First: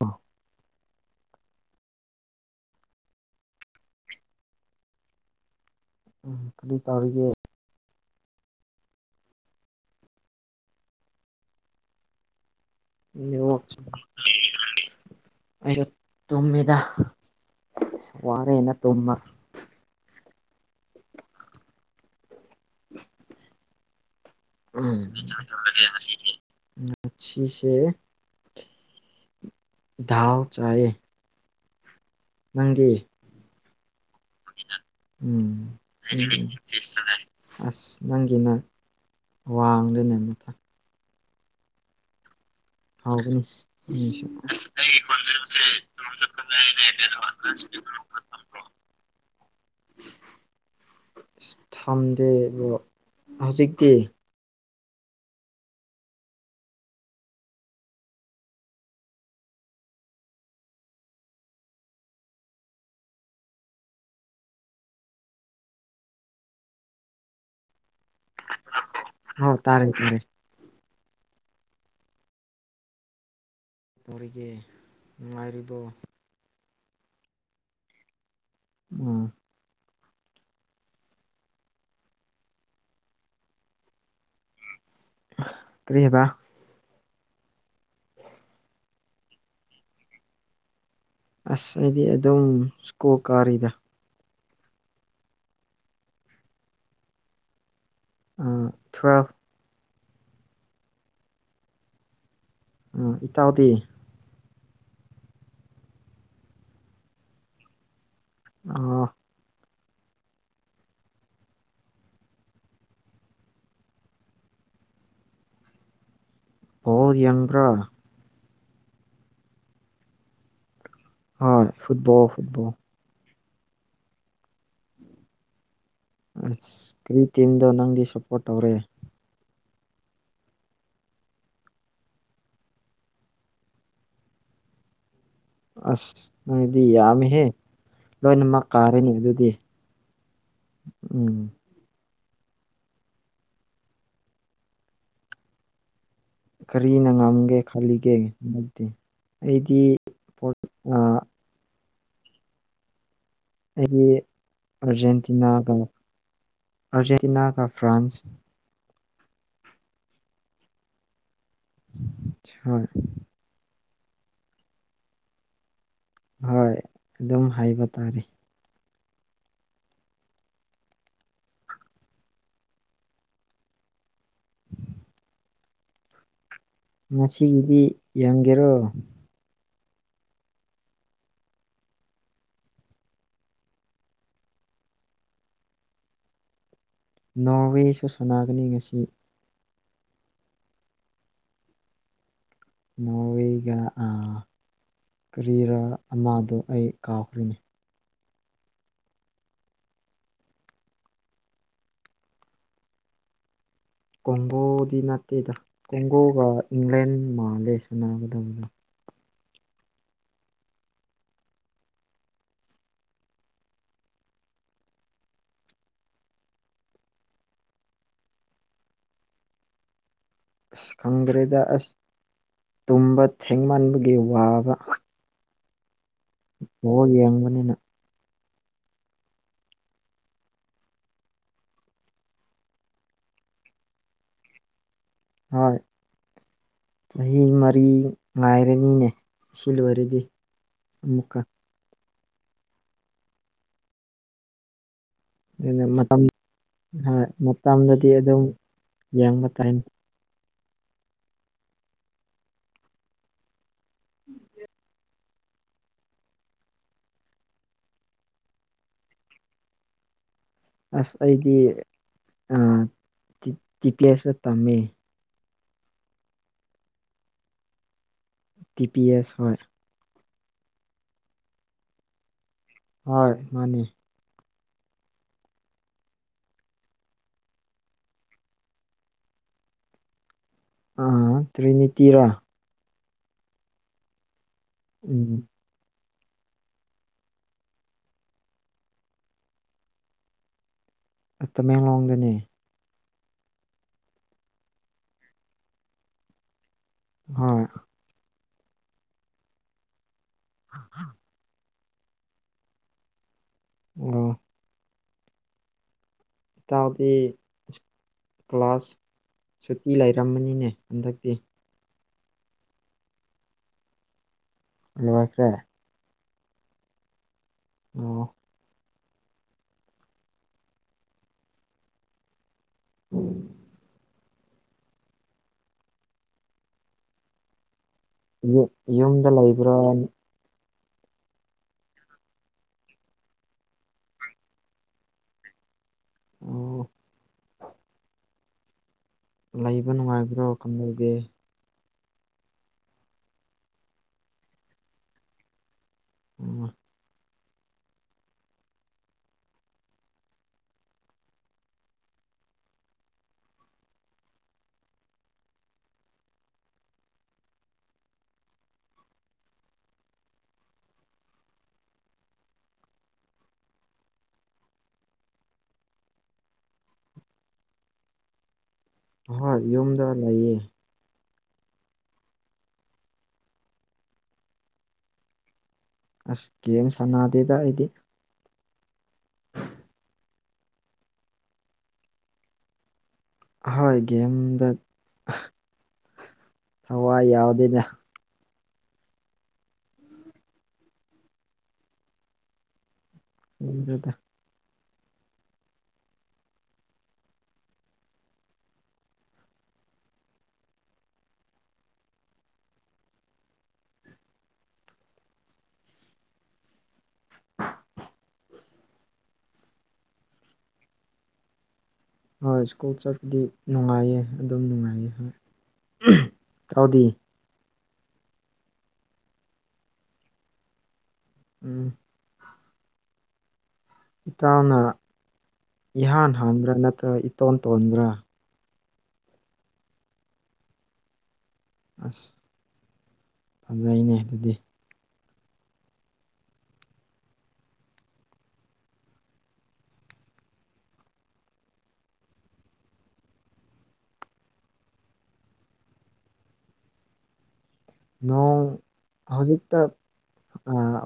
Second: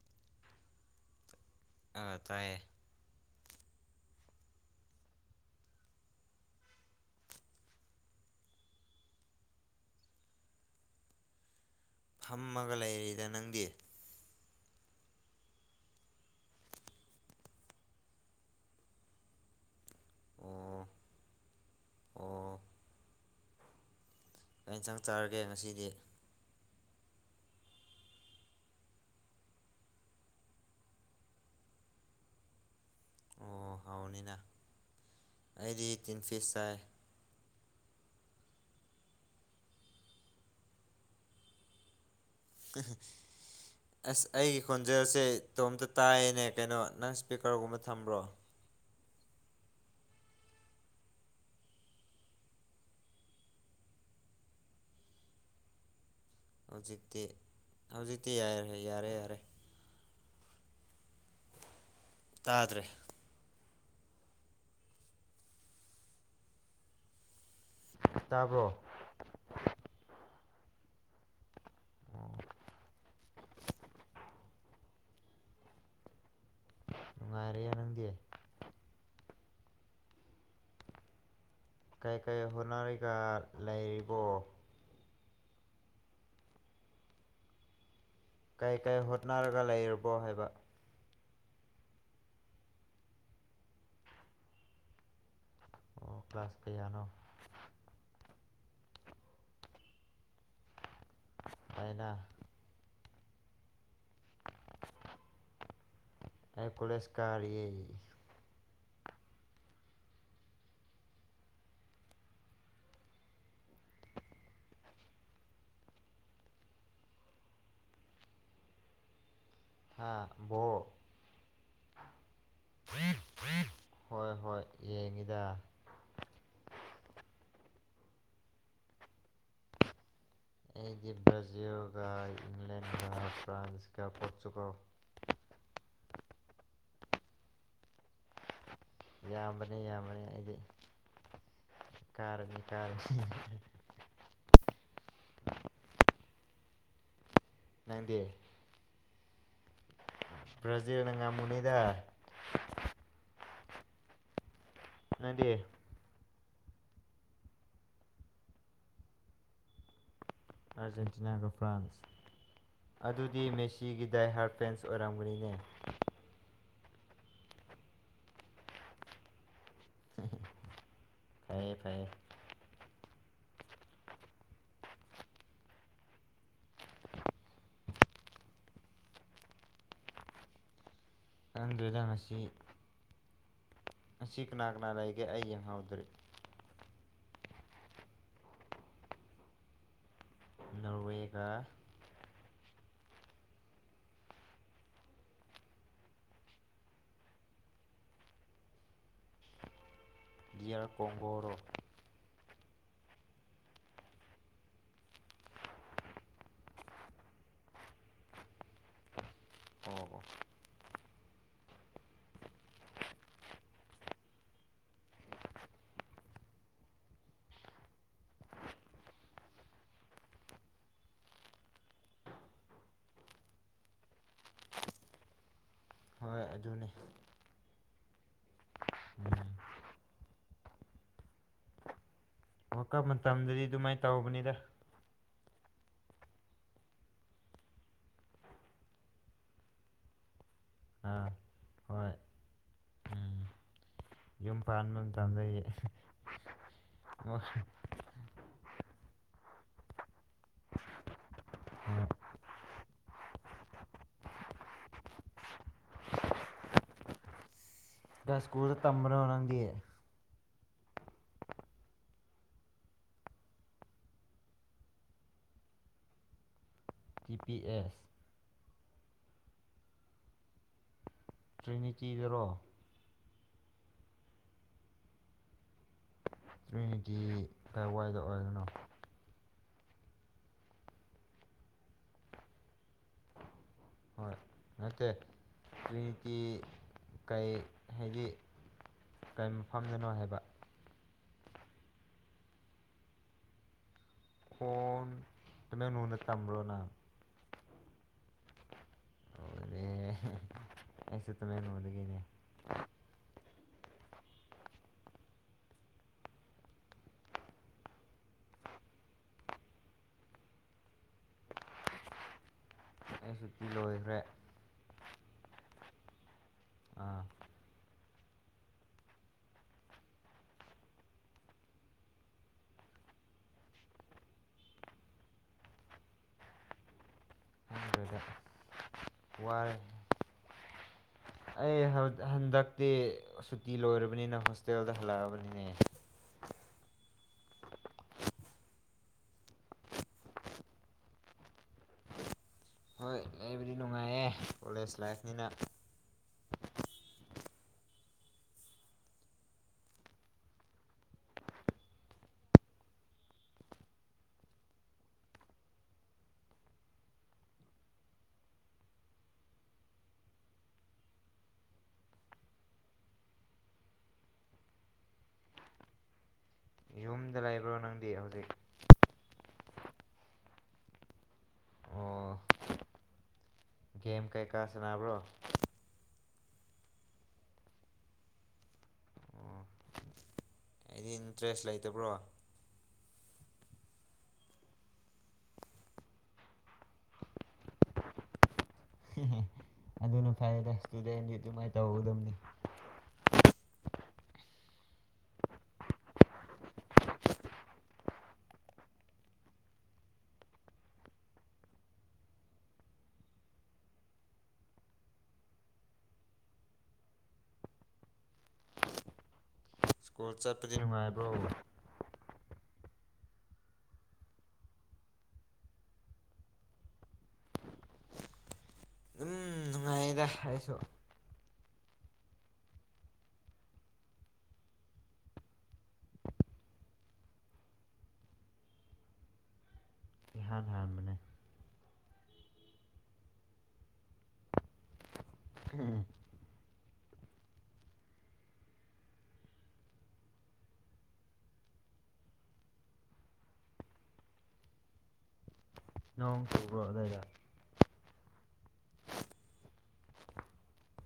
ꯑ ꯑ ꯇꯥꯏꯌꯦ ꯎꯝ ꯀꯔꯤ ꯇꯧꯔꯤꯒꯦ ꯊꯝ ꯑꯣ ꯑꯕꯇꯣꯃꯤꯗꯥ ꯑꯁ ꯋꯥꯔꯦꯅ ꯇꯨꯝꯃ ꯑꯣ ꯑꯣ ꯀꯩ ꯌꯦꯟꯁꯥꯡ ꯆꯥꯔꯒꯦ ꯉꯁꯤꯗꯤ ꯎꯝꯁꯤꯁꯦ ꯙꯜ ꯆꯥꯦ ꯅꯪꯒꯤ ꯑꯣ ꯍꯥꯎꯅꯤꯅ ꯑꯩꯗꯤ ꯎꯝꯔꯦ ꯇꯤꯟꯐꯤꯁ ꯆꯥꯏ ꯑꯁ ꯅꯪꯒꯤ ꯅꯪ ꯋꯥꯡꯗꯅꯦ ꯃꯊ ꯒ ꯑꯁ ꯑꯩꯒꯤ ꯎ ꯈꯣꯟꯖꯦꯜꯁꯦ ꯑꯩꯣꯟꯖꯦꯜꯁꯦ ꯆ ꯨꯝꯕ ꯊꯝꯕ꯭ꯔꯣ ꯊꯝꯗꯦ ꯍꯧꯖꯤꯛꯇꯤ ꯍꯧꯖꯤꯛꯇꯤ ꯍꯧꯖꯤꯛꯇꯤ ꯌꯥꯦ ꯌꯥꯔꯦ ꯌꯥꯔꯦ ꯇꯥ ꯇ꯭ꯔꯦ ꯇꯥꯕ꯭ꯔꯣ ꯍꯣ ꯇꯔꯥꯏꯇꯅꯦ ꯑꯣ ꯆ ꯇꯔꯤꯒꯤ ꯅꯨꯡꯉꯥꯏꯔꯤꯕꯔꯤꯕꯣ ꯅꯨꯡꯉꯥꯏꯔꯦ ꯅꯪꯗꯤ ꯎꯝ ꯀꯩ ꯀꯩ ꯍꯣꯠꯅꯔꯤꯒ ꯂꯩꯔꯤꯕꯣ ꯀꯔꯤ ꯍꯥꯏꯕ ꯀꯩ ꯀꯩ ꯍꯣꯠꯅꯔꯒ ꯂꯩꯔꯕꯣ ꯍꯥꯏꯕ ꯑꯁ ꯑꯩꯗꯤ ꯑꯗꯨꯝ ꯁ꯭ꯀꯣ ꯀꯥꯔꯤꯗ ꯑꯣ ꯀ꯭ꯂꯥꯁ ꯀꯌꯥꯅꯣ ꯊꯨꯋꯦꯜꯦꯜꯞ ꯍꯥꯏꯥꯏꯅ ꯎꯝ ꯏꯠꯇꯥꯎꯗꯤ ꯑꯩ ꯀꯂꯦꯁꯀꯥ ꯑꯣ ꯑꯣꯣ ꯌꯕ꯭ꯔ ꯍꯥꯥ ꯣ ꯍꯣꯏ ꯐꯨꯠꯕꯣ ꯐꯨꯠꯕꯣꯜ ꯍꯣꯏ ꯍꯣꯏ ꯌꯦꯡꯉꯤꯗ ꯑꯁ ꯀꯔꯤ ꯇꯤꯝꯗꯣ ꯅꯪꯗꯤ ꯁꯞꯄꯣꯔꯠ ꯇꯧꯔꯦ [inaudible] ꯑꯩꯗꯤ ꯕ꯭ꯔꯥꯖꯤꯜꯒ ꯏꯪꯂꯦꯟꯒ ꯐ꯭ꯔꯥꯟꯁꯀ ꯄꯣꯔꯆꯨꯒꯜ ꯑꯁꯗꯤ ꯑꯃ ꯍꯦ ꯂꯣꯏꯅꯃꯛ ꯀꯥꯔꯅꯤ ꯑꯗꯨꯗꯤ ꯌꯥꯝꯕꯅꯦ ꯌꯥꯝꯕꯅꯦ ꯎꯝ ꯀꯔꯅꯤ ꯀꯔ ꯀꯔꯤꯅ ꯉꯝ ꯦ ꯈꯜꯂꯤꯒꯦ ꯃꯔꯛꯇꯗꯤ ꯑꯩꯗꯤ ꯕ꯭ꯔꯥꯖꯤꯜꯅ ꯉꯝꯃꯨꯅꯤꯗ ꯑꯩꯒꯤ ꯅꯪꯗꯤ ꯑꯔꯖꯦꯟꯇꯤꯅꯥꯒ ꯑꯔꯖꯦꯟꯇꯅꯥ ꯀ ꯐ꯭ꯔꯥꯟꯁ ꯑꯥꯔꯖꯦꯟꯇꯤꯅꯥꯒ ꯐ꯭ꯔꯥꯟꯁ ꯍꯣꯏ ꯑꯗꯨꯗꯤ ꯃꯦ ꯆꯤꯒꯤ ꯗꯥꯏ ꯍꯥꯔꯄꯦꯟꯁ ꯑꯣꯏꯔꯝꯒꯅꯤꯅꯦ ꯍꯣꯏ ꯑꯗꯨꯝ ꯍꯥꯏꯕ ꯇꯥꯔꯦ ꯐꯔꯌꯦꯦ ꯐꯔꯌꯦ ꯉꯒꯤꯗꯤ ꯌꯦꯡꯒꯦꯔꯣ ꯑꯗꯨꯗꯨꯗ ꯉꯁꯤ ꯑꯁꯤ ꯀꯅꯥ ꯀꯅꯥ ꯂꯩꯒꯦ ꯑꯩ ꯌꯦꯡꯍꯥꯎꯗ꯭ꯔꯦ ꯅꯣꯔꯋꯦꯁꯨ ꯁꯥꯟꯅꯒꯅꯤ ꯉꯁꯤ ꯅꯣꯔꯋꯦꯒ ꯅꯣꯋꯒ ꯑꯥ ꯀꯔꯤꯔ ꯑꯃꯗꯨꯣ ꯑꯩ ꯀꯥꯎꯈ꯭ꯔꯅꯤ ꯌꯥꯔ ꯀꯣꯣꯡꯝꯕꯣꯔꯣ ꯀꯣꯡꯒꯣꯗꯤ ꯅꯠꯇꯦꯗ ꯀꯣꯡꯒꯣꯒ ꯏꯪꯂꯦꯟ ꯃꯥꯜꯂꯦ ꯁ ꯅꯥꯒꯗꯕꯗ ꯇꯉꯕꯨ ꯑꯁ ꯈꯪꯈ꯭ꯔꯦꯗ ꯑꯁ ꯇꯨꯝꯕ ꯊꯦꯡꯃꯟꯕꯒꯤ ꯋꯥꯕ ꯍꯣꯏ ꯑꯗꯨꯅꯦ ꯑꯣ ꯌꯦꯡꯕꯅꯤꯅ ꯎꯝ ꯑꯣꯀ ꯃꯇꯝꯗꯗꯤ ꯑꯗꯨꯃꯥꯏꯅ ꯇꯧꯕꯅꯤꯗ ꯍꯣꯏ ꯆꯍꯤ ꯃꯔꯤ ꯉꯥꯏꯔꯅꯤꯅꯦ ꯑꯁꯤ ꯂꯣꯏꯔꯗꯤ ꯑꯥ ꯃꯨꯀꯥ ꯍꯣꯏ ꯐꯥꯟ ꯑꯗꯨ ꯃꯇꯝ ꯍꯣꯏ ꯃꯇꯝꯗꯗꯤ ꯑꯗꯨꯝ ꯌꯥꯡꯕ ꯇꯥꯏꯅꯤ [inaudible] ꯀ ꯁ꯭ꯀꯨꯜ ꯗ ꯇꯝꯕꯅꯣ ꯅꯪꯗꯤ ꯑꯁ ꯑꯩꯗꯤ ꯑ ꯇꯤ ꯇꯤ ꯄꯤ ꯑꯦꯁꯇ ꯇꯝꯃꯦ T P S T P S ꯍꯣꯏ ꯇ꯭ꯔꯤꯅꯤꯇꯤꯗꯔꯣ ꯍꯣꯏ ꯃꯥꯅꯤ ꯀꯃ꯭ꯌꯨꯅꯤꯇꯤ ꯀꯥꯏꯋꯥꯏꯗ ꯑꯣꯏꯒꯅꯣ ꯑ ꯇ꯭ꯔꯤꯅꯤꯇꯤꯔꯥ ꯍꯣꯏ ꯅꯠꯇꯦ ꯎꯝ ꯇ꯭ꯔꯤ ꯇꯤ ꯀꯩ ꯍꯥꯏꯗꯤ ꯀꯩ ꯃꯐꯝꯗꯅꯣ ꯍꯥꯏꯕ ꯇꯃꯦꯡꯂꯣꯡꯗꯅꯦ ꯑꯣ ꯇꯃꯦꯡꯂꯣꯡꯗ ꯇꯝꯕ꯭ꯔꯣ ꯅ ꯍꯣꯏ ꯑꯩꯁꯦ ꯇꯃꯦꯡꯂꯣꯡꯗꯒꯤꯅꯦ ꯑꯣ ꯏꯇꯥꯎꯗꯤ ꯀ꯭ꯂꯥꯁ ꯁꯨꯇꯤ ꯂꯩꯔꯝꯕꯅꯤꯅꯦ ꯍꯟꯗꯛꯇꯤ ꯑꯩ ꯁꯨꯇꯤ ꯂꯣꯏꯈ꯭ꯔꯦ ꯂꯣꯏꯈ꯭ꯔꯦ ꯑꯥ ꯑꯣ [unintelligible] ꯈꯪꯗ꯭ꯔꯦꯗ ꯌꯨꯛ ꯌꯨꯝꯗ ꯂꯩꯕ꯭ꯔꯣ ꯋꯥꯔꯦ ꯑꯟ [inaudible] ꯑꯩ ꯍꯜ ꯍꯟꯗꯛꯇꯤ ꯁꯨꯇꯤ ꯂꯣꯏꯔꯕꯅꯤꯅ ꯍꯣꯁꯇꯦꯜꯗ ꯍꯜꯂꯛꯑꯕꯅꯤꯅꯦ ꯑꯣ ꯂꯩꯕ ꯅꯨꯡꯉꯥꯏꯕ꯭ꯔꯣ ꯀꯝꯗꯧꯒꯦ ꯍꯣꯏ ꯑꯩꯕꯨꯗꯤ ꯅꯨꯡꯉꯥꯏꯌꯦ ꯀꯣꯂꯦꯁ ꯂꯥꯏꯐꯅꯤꯅ ꯑꯣ ꯌꯨꯝꯗ ꯂꯩꯕ꯭ꯔꯣ ꯅꯪꯗꯤ ꯍꯧꯖꯤꯛ ꯍꯣꯏ ꯌꯨꯝꯗ ꯂꯩꯌꯦ ꯑꯣ ꯒꯦꯝ ꯀꯩꯀꯥ ꯁꯅꯥꯕ꯭ꯔꯣ ꯑꯁ ꯒꯦꯝ ꯁꯟꯅꯥꯗꯦꯗ ꯑꯩꯗꯤ ꯑꯣ ꯑꯩꯗꯤ ꯏꯟꯇ꯭ꯔꯦꯁ ꯂꯩꯇꯕ꯭ꯔꯣ ꯍꯣꯏ ꯒꯦꯝꯗ ꯑꯍ ꯊꯋꯥꯏ ꯌꯥꯎꯗꯦꯗ ꯑꯩꯅ ꯏꯁꯇꯨꯗꯦꯟꯒꯤ ꯑꯗꯨꯃꯥꯏꯅ ꯇꯧꯒꯗꯝꯅꯤ ꯈꯪꯗꯦꯗ ꯀꯨꯜ ꯆꯠꯄꯗꯤ ꯅꯨꯡꯉꯥꯏꯕ꯭ꯔꯣ ꯍꯣꯏ ꯁ꯭ꯀꯨꯜ ꯆꯠꯄꯗꯤ ꯅꯨꯡꯉꯥꯏꯌꯦ ꯑꯗꯨꯝ ꯅꯨꯡꯉꯥꯏꯌꯦ ꯍꯣꯏ ꯏꯇꯥꯎꯗꯤ ꯑꯩꯗ ꯍꯥꯏꯁꯨ ꯎꯝ ꯏꯇꯥꯎꯅ ꯏꯍꯥꯟ ꯍꯥꯟꯕ꯭ꯔ ꯅꯠꯇ꯭ꯔꯒ ꯏꯇꯣꯟ ꯇꯣꯟꯕ꯭ꯔꯥ ꯏꯍꯥꯟ ꯍꯥꯟꯕꯅꯦ ꯑꯁ ꯐꯖꯩꯅꯦ ꯑꯗꯨꯗꯤ ꯅꯣꯡ ꯆꯨꯕ꯭ꯔꯣ ꯑꯗ꯭ꯋꯥꯏꯗ ꯅꯣꯡ ꯍꯧꯖꯤꯛꯇ ꯑꯥ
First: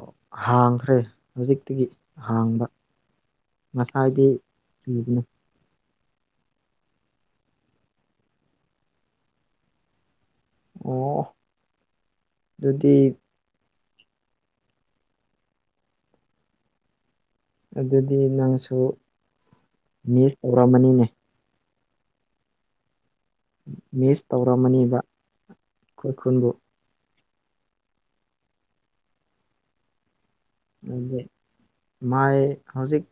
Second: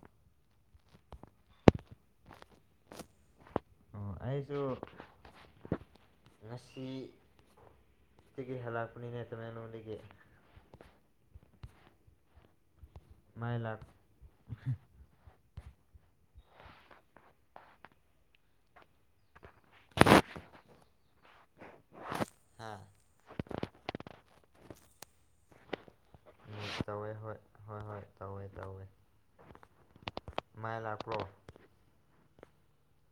ꯍꯥꯡꯈ꯭ꯔꯦ ꯍꯧꯖꯤꯛꯇꯒꯤ ꯍꯥꯡꯕ ꯑꯣ ꯉꯁꯥꯏꯗꯤ ꯑꯩꯁꯨ ꯆꯨꯕꯅꯤ ꯉꯁꯤ ꯗꯒꯤ ꯍꯜꯂꯛꯄꯅꯤꯅꯦ ꯇꯧꯦꯡꯂꯣꯡꯗꯒꯤ ꯑꯣ ꯑꯗꯨꯗꯤ ꯃꯥꯏ ꯂꯥꯏꯞ ꯑꯗꯨꯗꯤ ꯅꯪꯁꯨ ꯃꯤꯁ ꯇꯧꯔꯝꯃꯅꯤꯅꯦ ꯍꯥ ꯃꯤꯁ ꯇꯧꯔꯝꯃꯅꯤꯕ ꯈꯨꯔꯈꯨꯟꯕꯨ ꯇꯧꯋꯦ ꯍꯣꯏ ꯍꯣꯏ ꯍꯣꯏ ꯇꯧꯋꯦ ꯇꯧꯋꯦ ꯃꯥꯏ ꯂꯥꯛꯄ꯭ꯔꯣ ꯑꯗꯨꯗꯤ ꯃꯥꯏ ꯍꯧꯖꯤꯛ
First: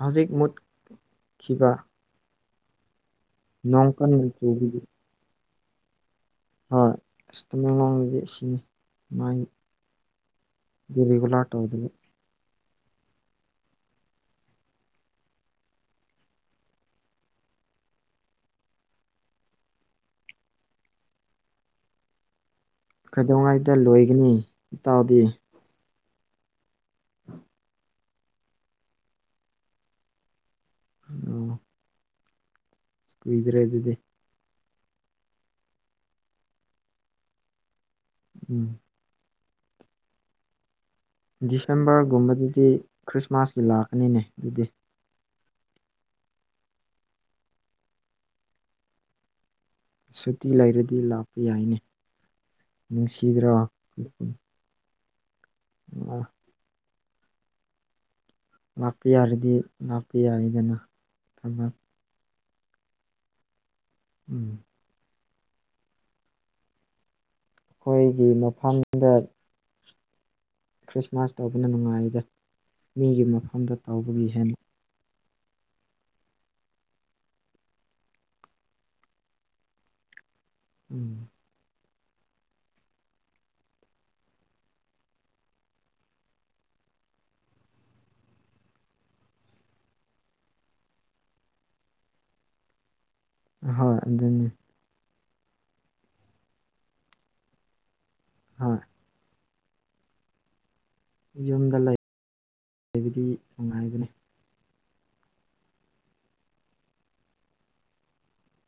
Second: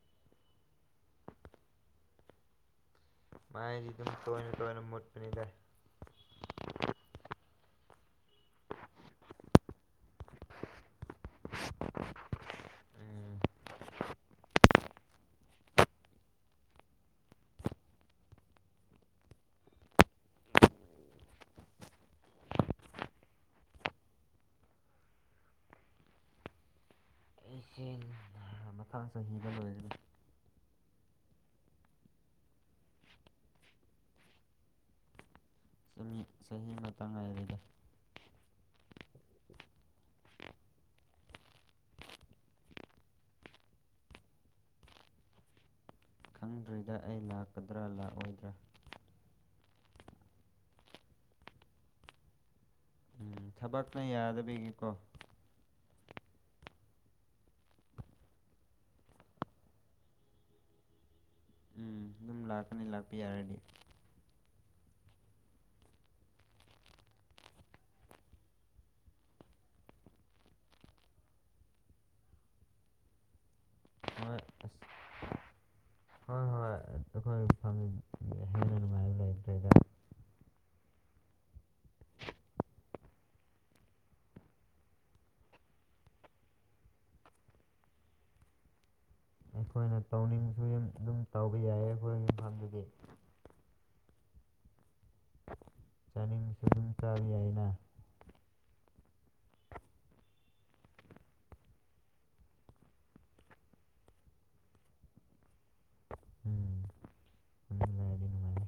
ꯍꯧꯖꯤꯛ ꯃꯨꯠꯈꯤꯕ ꯃꯥꯏꯁꯤ ꯅꯣꯡ ꯑꯗꯨꯝ ꯀꯟꯅ ꯇꯣꯏꯅ ꯆꯨꯕꯒꯤ ꯇꯣꯏꯅ ꯃꯨꯠꯄꯅꯤꯗ ꯍꯣꯏ ꯑꯁ ꯇꯃꯦꯡꯂꯣꯡꯗꯗꯤ ꯑꯁꯤꯅꯤ ꯃꯥꯏ ꯔꯤꯔꯤꯒꯨ ꯂꯥꯠ ꯇꯧꯗꯕ ꯎꯝ ꯀꯩꯗꯧꯉꯥꯏꯗ ꯂꯣꯏꯒꯅꯤ ꯏꯇꯥꯎꯗꯤ ꯑꯩꯁꯦ [inaudible] ꯃꯊꯪ ꯆꯍꯤꯗ ꯂꯣꯏꯔꯅꯤ ꯑꯣ ꯀꯨꯏꯗ꯭ꯔꯦ ꯑꯗꯨꯗꯤ ꯆꯍꯤ ꯆꯍꯤ ꯃꯇ ꯉꯥꯏꯔꯤꯗ ꯎꯝ ꯗꯤꯁꯦꯝꯕꯔꯒꯨꯝꯕꯗꯗꯤ ꯈ꯭ꯔꯤꯁꯃꯥꯁꯀꯤ ꯂꯥꯛꯀꯅꯤꯅꯦ ꯑꯗꯨꯗꯤ ꯈꯪꯗ꯭ꯔꯤꯗ ꯑꯩ ꯂꯥꯛꯀꯗ꯭ꯔꯥ ꯂꯥꯛꯑꯣꯏꯗ꯭ꯔꯥ ꯁꯨꯇꯤ ꯂꯩꯔꯗꯤ ꯂꯥꯛꯄ ꯌꯥꯏꯅꯦ ꯅꯪ ꯎꯝ ꯊꯕꯛꯅ ꯌꯥꯗꯕꯩꯒꯔꯀꯣ ꯑ ꯂꯥꯛꯄ ꯌꯥꯔꯗꯤ ꯂꯥꯛꯄꯤ ꯌꯥꯏꯗꯅ ꯊꯝꯃ ꯎꯝ ꯑꯗꯨꯝ ꯂꯥꯛꯀꯅꯤ ꯂꯥꯛꯄꯤ ꯌꯥꯔꯗꯤ ꯎꯝ ꯑꯩꯈꯣꯏꯒꯤ ꯃꯐꯝꯗ ꯈ꯭ꯔꯤꯁꯃꯥꯁ ꯇꯧꯕꯅ ꯅꯨꯡꯉꯥꯏꯗ ꯃꯤꯒꯤ ꯃꯐꯝꯗ ꯇꯧꯕꯒꯤ ꯍꯣꯏ ꯍꯦꯟꯅ ꯑꯁ ꯍꯣꯏ ꯍꯣꯏ ꯑꯩꯈꯣꯏ ꯐꯪ ꯍꯦꯟꯅ ꯅꯨꯡꯉꯥꯏꯕ ꯂꯩꯇ꯭ꯔꯦꯗ ꯎꯝ ꯑꯩꯈꯣꯏꯅ ꯇꯧꯅꯤꯡꯕꯁꯨ ꯑꯗꯨꯝ ꯇꯧꯕ ꯌꯥꯏ ꯑꯩꯈꯣꯏ ꯃꯐꯝꯗꯨꯗꯤ ꯍꯣꯏ ꯑꯗꯨꯅꯤ ꯆꯥꯅꯤꯡꯕꯁꯨ ꯑꯗꯨꯝ ꯆꯥꯕ ꯌꯥꯏꯅ ꯍꯣꯏ ꯌꯨꯝꯗ ꯂꯩ ꯍꯥꯏꯕꯗꯤ ꯅꯨꯡꯉꯥꯏꯒꯅꯤ ꯎꯝ ꯅꯪ ꯂꯩꯔꯗꯤ ꯅꯨꯡꯉꯥꯏꯅꯤ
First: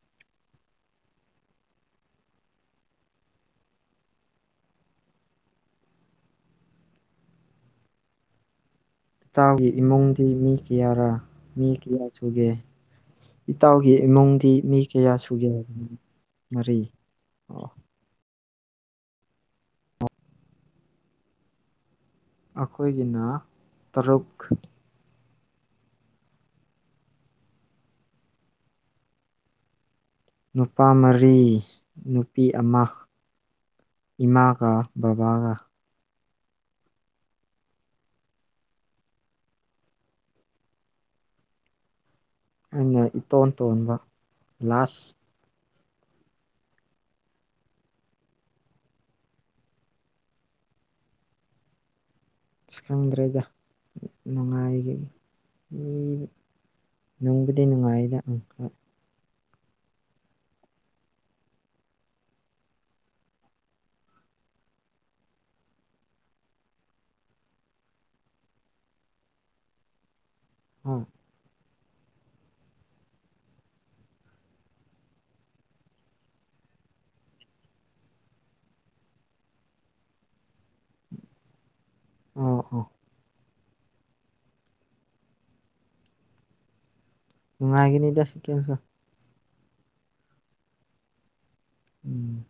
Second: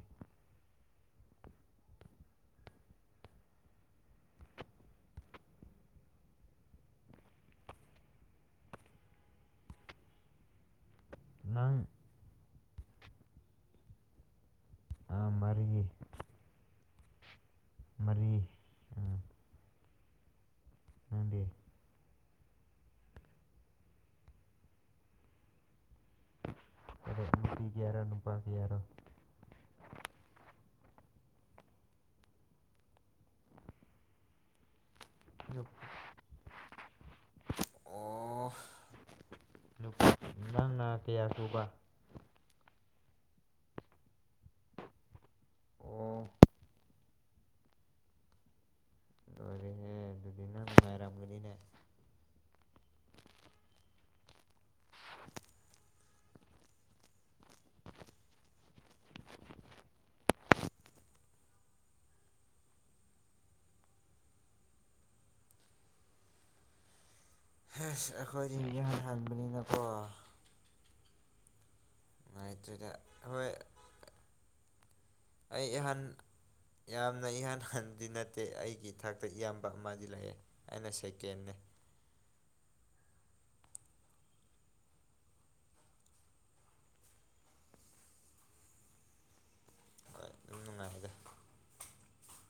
ꯏꯇꯥꯎꯒꯤ ꯏꯃꯨꯡꯗꯤ ꯃꯤ ꯀꯌꯥꯔꯥ ꯃꯤ ꯅꯪ ꯀꯌꯥ ꯁꯨꯒꯦ ꯏꯇꯥꯎꯒꯤ ꯏꯃꯨꯡꯗꯤ ꯃꯤ ꯀꯌꯥ ꯑꯥ ꯁꯨꯒꯦ ꯃꯔꯤ ꯃꯔꯤ ꯑꯣ ꯃꯔꯤ ꯎꯝ ꯅꯪꯗꯤ ꯑꯈꯣꯏꯒꯤꯅ ꯇꯔꯨꯛ [unintelligible] ꯅꯨꯄꯤꯒꯤ ꯍꯥꯏꯔꯣ ꯅꯨꯄꯥꯒꯤ ꯍꯥꯏꯔꯣ ꯅꯨꯄꯥ ꯃꯔꯤ ꯅꯨꯄꯤ ꯑꯃ ꯏꯃꯥꯒ ꯕꯕꯥꯒ ꯥꯅꯨꯄꯥ ꯅꯪꯅ ꯀꯌꯥ ꯁꯨꯕ ꯑꯩꯅ ꯏꯇꯣꯟ ꯇꯣꯟꯕ ꯂꯥꯁ ꯑꯣ ꯂꯣꯏꯔꯦꯍꯦ ꯑꯗꯨꯗꯤ ꯅꯪ ꯅꯨꯡꯉꯥꯏꯔꯝꯒꯅꯤꯅꯦ ꯑꯁ ꯈꯪꯗ꯭ꯔꯦꯗ ꯅꯨꯡꯉꯥꯏꯒꯤ [unintelligible] ꯅꯨꯡꯕꯨꯗꯤ ꯅꯨꯡꯉꯥꯏꯗ ꯑꯪꯀꯜ ꯍꯁ ꯑꯩꯈꯣꯏꯗꯤ ꯏꯍꯥꯟ ꯍꯥꯟꯕꯅꯤꯅꯀꯣ ꯍꯣꯏ ꯅꯨꯡꯉꯥꯏꯇ꯭ꯔꯦꯗ ꯍꯣꯏ ꯑꯩ ꯏꯍꯥꯟ ꯌꯥꯝꯅ ꯏꯍꯥꯟ ꯍꯥꯟꯕꯗꯤ ꯅꯠꯇꯦ ꯑꯩꯒꯤ ꯏꯊꯛꯇ ꯏꯌꯥꯝꯕ ꯑꯃꯗꯤ ꯂꯩꯌꯦ ꯑꯩꯅ ꯁꯦꯀꯦꯟꯅꯦ [inaudible] ꯑꯣ ꯑꯣ ꯉꯥꯏꯒꯤꯅꯤꯗ ꯁꯦꯀꯦꯟꯁꯨ ꯍꯣꯏ ꯑꯗꯨꯝ ꯅꯨꯡꯉꯥꯏꯗ ꯎꯝ